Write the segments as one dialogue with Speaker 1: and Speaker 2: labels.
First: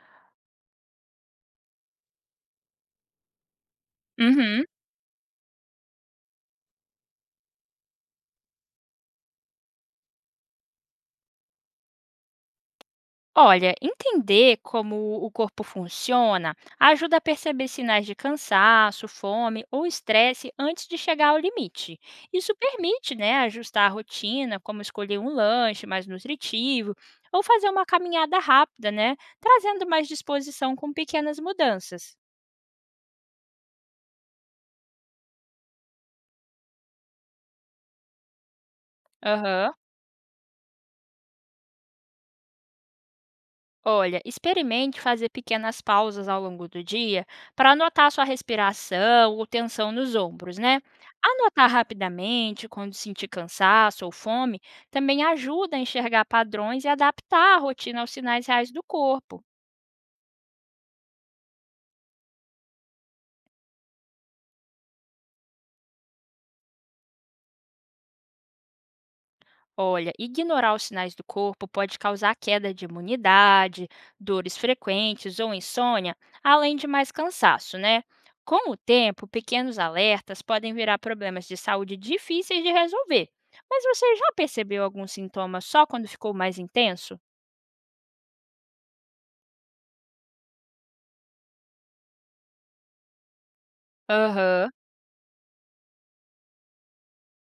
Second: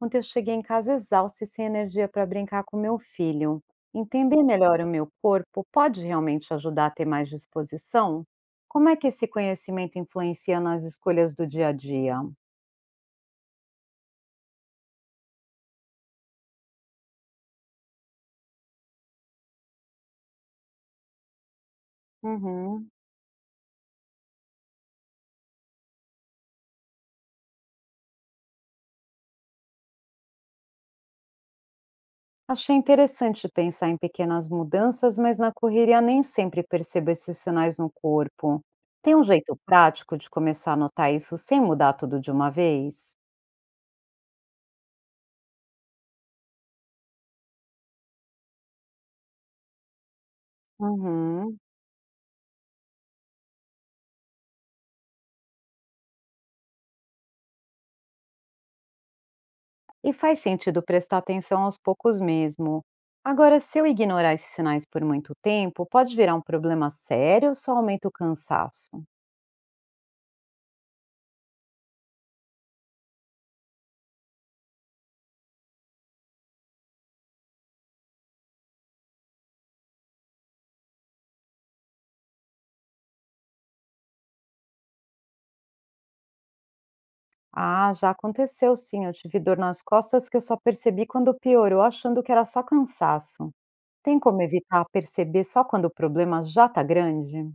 Speaker 1: Ontem eu cheguei em casa exausta e sem energia para brincar com meu filho. Entender
Speaker 2: Uhum.
Speaker 1: melhor o meu corpo pode realmente ajudar a ter mais disposição? Como é que esse conhecimento influencia nas escolhas do dia a dia?
Speaker 2: Olha, entender como o corpo funciona ajuda a perceber sinais de cansaço, fome ou estresse antes de chegar ao limite. Isso
Speaker 1: Uhum.
Speaker 2: permite, né, ajustar a rotina, como escolher um lanche mais nutritivo ou fazer uma caminhada rápida, né, trazendo mais disposição com pequenas mudanças.
Speaker 1: Achei interessante pensar em pequenas mudanças, mas na correria nem sempre percebo esses sinais no corpo. Tem um jeito
Speaker 2: Aham.
Speaker 1: prático de começar a notar isso sem mudar tudo de uma vez?
Speaker 2: Olha, experimente fazer pequenas pausas ao longo do dia para anotar sua respiração ou tensão nos ombros, né?
Speaker 1: Uhum.
Speaker 2: Anotar rapidamente quando sentir cansaço ou fome também ajuda a enxergar padrões e adaptar a rotina aos sinais reais do corpo.
Speaker 1: E faz sentido prestar atenção aos poucos mesmo. Agora, se eu ignorar esses sinais por muito tempo, pode virar um problema sério ou só aumenta o cansaço?
Speaker 2: Olha, ignorar os sinais do corpo pode causar queda de imunidade, dores frequentes ou insônia, além de mais cansaço, né? Com o tempo, pequenos alertas podem virar problemas de saúde difíceis de resolver. Mas você já percebeu algum sintoma só quando ficou mais intenso?
Speaker 1: Ah, já aconteceu sim. Eu tive dor nas costas que eu só percebi quando piorou, achando que era só cansaço. Tem como
Speaker 2: Aham.
Speaker 1: evitar perceber só quando o problema já tá grande?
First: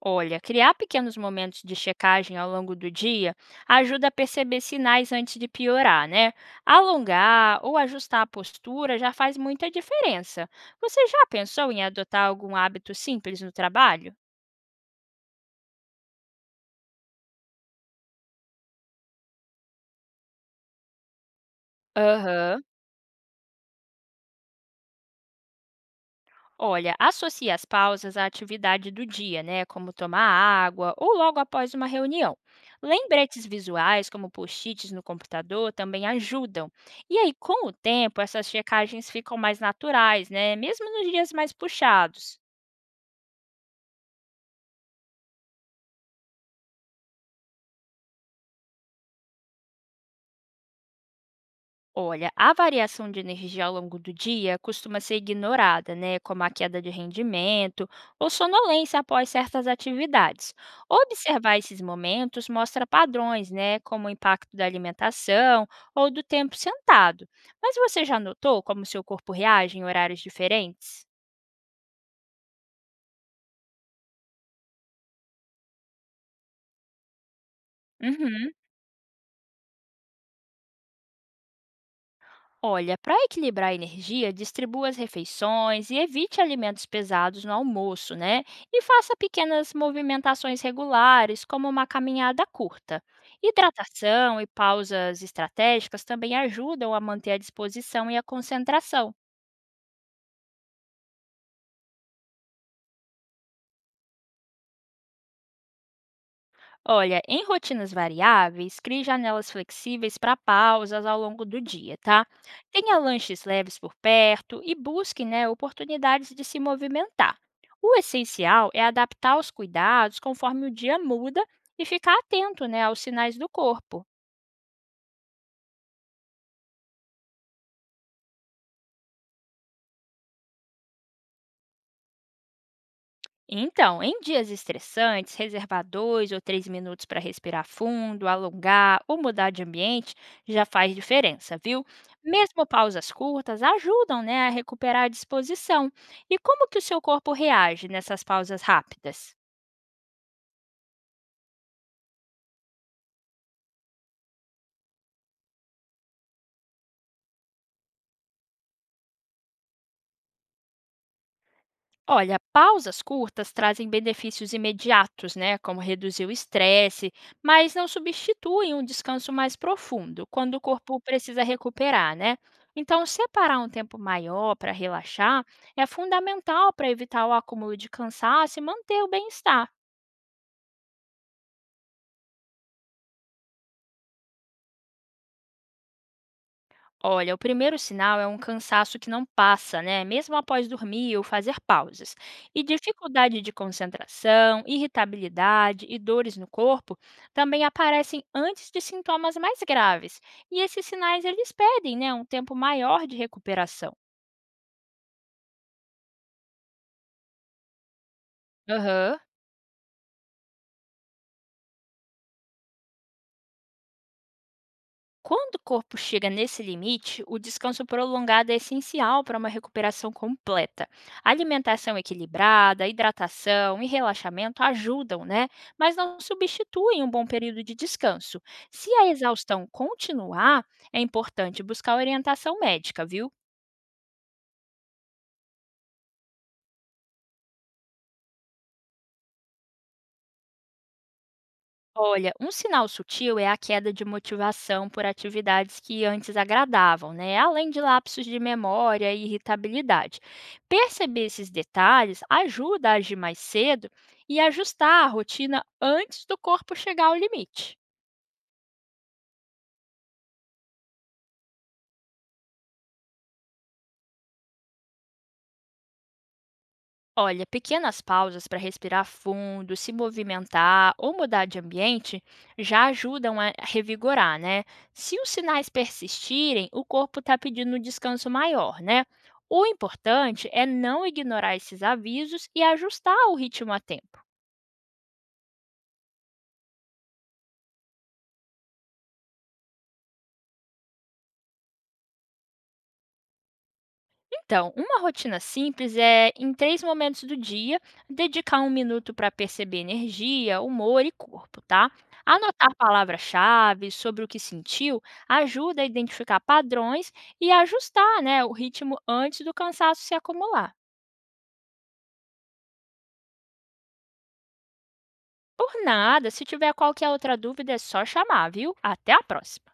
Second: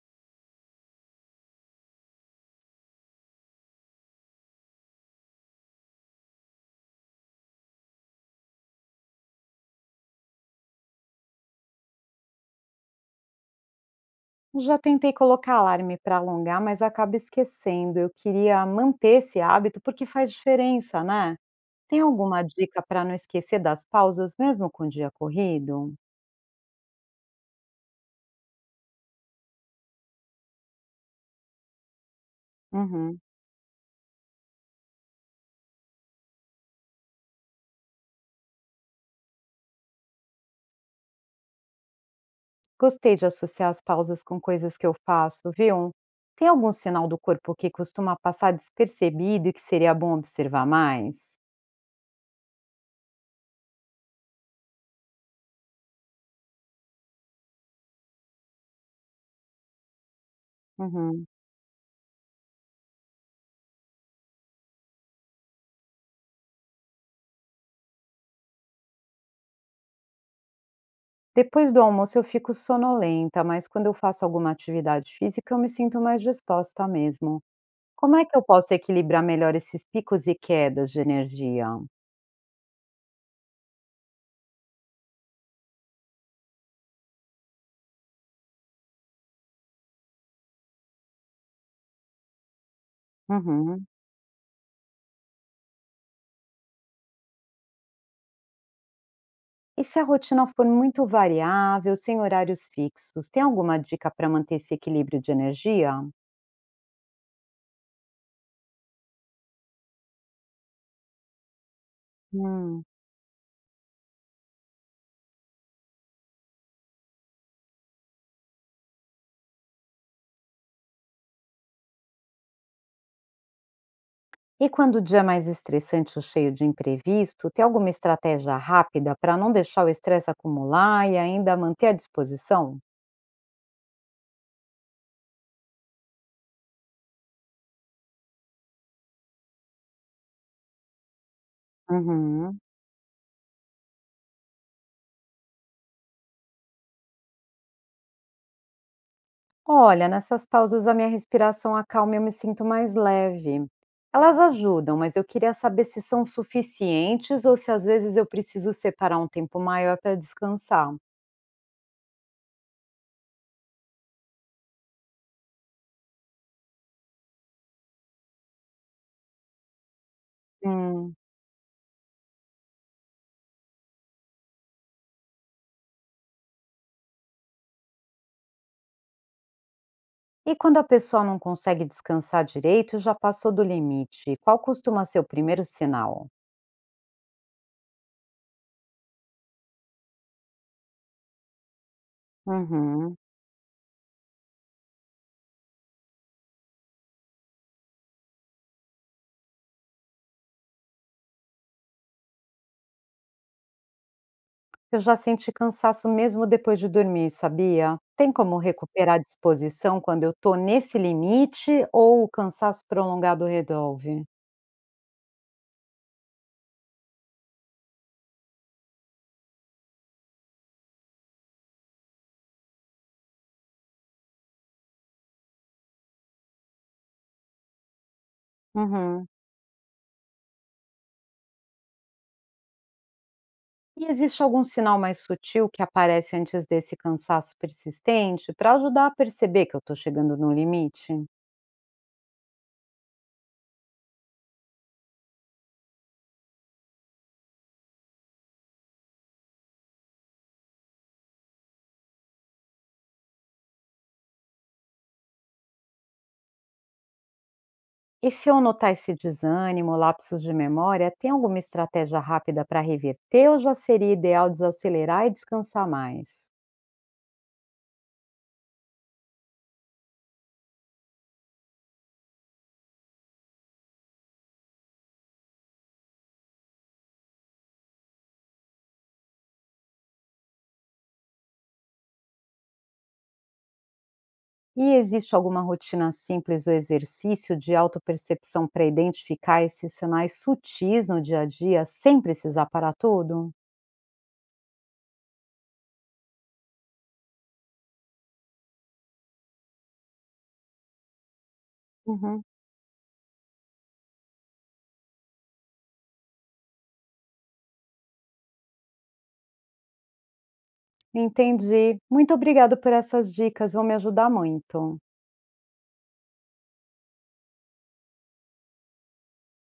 Speaker 2: Olha, criar pequenos momentos de checagem ao longo do dia ajuda a perceber sinais antes de piorar, né? Alongar ou ajustar a postura já faz muita diferença. Você já pensou em adotar algum hábito simples no trabalho?
Speaker 1: Já tentei colocar alarme para alongar, mas acabo esquecendo. Eu queria manter esse hábito porque faz diferença, né? Tem alguma
Speaker 2: Aham.
Speaker 1: dica para não esquecer das pausas, mesmo com o dia corrido?
Speaker 2: Olha, associe as pausas à atividade do dia, né? Como tomar água ou logo após uma reunião.
Speaker 1: Uhum.
Speaker 2: Lembretes visuais, como post-its no computador, também ajudam. E aí, com o tempo, essas checagens ficam mais naturais, né? Mesmo nos dias mais puxados.
Speaker 1: Gostei de associar as pausas com coisas que eu faço, viu? Tem algum sinal do corpo que costuma passar despercebido e que seria bom observar mais?
Speaker 2: Olha, a variação de energia ao longo do dia costuma ser ignorada, né? Como a queda de rendimento ou sonolência após certas atividades.
Speaker 1: Uhum.
Speaker 2: Observar esses momentos mostra padrões, né? Como o impacto da alimentação ou do tempo sentado. Mas você já notou como seu corpo reage em horários diferentes?
Speaker 1: Depois do almoço eu fico sonolenta, mas quando eu faço alguma atividade física eu me sinto mais disposta mesmo. Como é que eu
Speaker 2: Uhum.
Speaker 1: posso equilibrar melhor esses picos e quedas de energia?
Speaker 2: Olha, para equilibrar a energia, distribua as refeições e evite alimentos pesados no almoço, né? E faça pequenas movimentações regulares, como uma caminhada curta.
Speaker 1: Uhum.
Speaker 2: Hidratação e pausas estratégicas também ajudam a manter a disposição e a concentração.
Speaker 1: E se a rotina for muito variável, sem horários fixos, tem alguma dica para manter esse equilíbrio de energia?
Speaker 2: Olha, em rotinas variáveis, crie janelas flexíveis para pausas ao longo do dia, tá?
Speaker 1: Hum.
Speaker 2: Tenha lanches leves por perto e busque, né, oportunidades de se movimentar. O essencial é adaptar os cuidados conforme o dia muda e ficar atento, né, aos sinais do corpo.
Speaker 1: E quando o dia é mais estressante ou cheio de imprevisto, tem alguma estratégia rápida para não deixar o estresse acumular e ainda manter a disposição?
Speaker 2: Então, em dias estressantes, reservar 2 ou 3 minutos para respirar fundo, alongar ou mudar de ambiente já faz diferença, viu?
Speaker 1: Uhum.
Speaker 2: Mesmo pausas curtas ajudam, né, a recuperar a disposição. E como que o seu corpo reage nessas pausas rápidas?
Speaker 1: Olha, nessas pausas a minha respiração acalma e eu me sinto mais leve. Elas ajudam, mas eu queria saber se são suficientes ou se às vezes eu preciso separar um tempo maior para descansar.
Speaker 2: Olha, pausas curtas trazem benefícios imediatos, né, como reduzir o estresse, mas não substituem um descanso mais profundo, quando o corpo
Speaker 1: Hum.
Speaker 2: precisa recuperar, né? Então, separar um tempo maior para relaxar é fundamental para evitar o acúmulo de cansaço e manter o bem-estar.
Speaker 1: E quando a pessoa não consegue descansar direito, já passou do limite, qual costuma ser o primeiro sinal?
Speaker 2: Olha, o primeiro sinal é um cansaço que não passa, né? Mesmo após dormir ou fazer pausas. E
Speaker 1: Uhum.
Speaker 2: dificuldade de concentração, irritabilidade e dores no corpo também aparecem antes de sintomas mais graves. E esses sinais eles pedem, né, um tempo maior de recuperação.
Speaker 1: Eu já senti cansaço mesmo depois de dormir, sabia? Tem como recuperar
Speaker 2: Aham.
Speaker 1: a disposição quando eu tô nesse limite ou o cansaço prolongado resolve?
Speaker 2: Quando o corpo chega nesse limite, o descanso prolongado é essencial para uma recuperação completa. Alimentação equilibrada, hidratação e relaxamento ajudam, né? Mas não substituem um bom período de descanso. Se a
Speaker 1: Uhum.
Speaker 2: exaustão continuar, é importante buscar orientação médica, viu?
Speaker 1: E existe algum sinal mais sutil que aparece antes desse cansaço persistente para ajudar a perceber que eu tô chegando no limite?
Speaker 2: Olha, um sinal sutil é a queda de motivação por atividades que antes agradavam, né? Além de lapsos de memória e irritabilidade. Perceber esses detalhes ajuda a agir mais cedo e ajustar a rotina antes do corpo chegar ao limite.
Speaker 1: E se eu notar esse desânimo, lapsos de memória, tem alguma estratégia rápida para reverter ou já seria ideal desacelerar e descansar mais?
Speaker 2: Olha, pequenas pausas para respirar fundo, se movimentar ou mudar de ambiente já ajudam a revigorar, né? Se os sinais persistirem, o corpo está pedindo um descanso maior, né? O importante é não ignorar esses avisos e ajustar o ritmo a tempo.
Speaker 1: E existe alguma rotina simples ou exercício de autopercepção para identificar esses sinais sutis no dia a dia, sem precisar parar tudo?
Speaker 2: Então, uma rotina simples é, em 3 momentos do dia, dedicar 1 minuto para perceber energia, humor e corpo, tá?
Speaker 1: Uhum.
Speaker 2: Anotar palavras-chave sobre o que sentiu ajuda a identificar padrões e ajustar, né, o ritmo antes do cansaço se acumular.
Speaker 1: Entendi. Muito obrigada por essas dicas, vão me ajudar muito.
Speaker 2: Por nada, se tiver qualquer outra dúvida, é só chamar, viu? Até a próxima!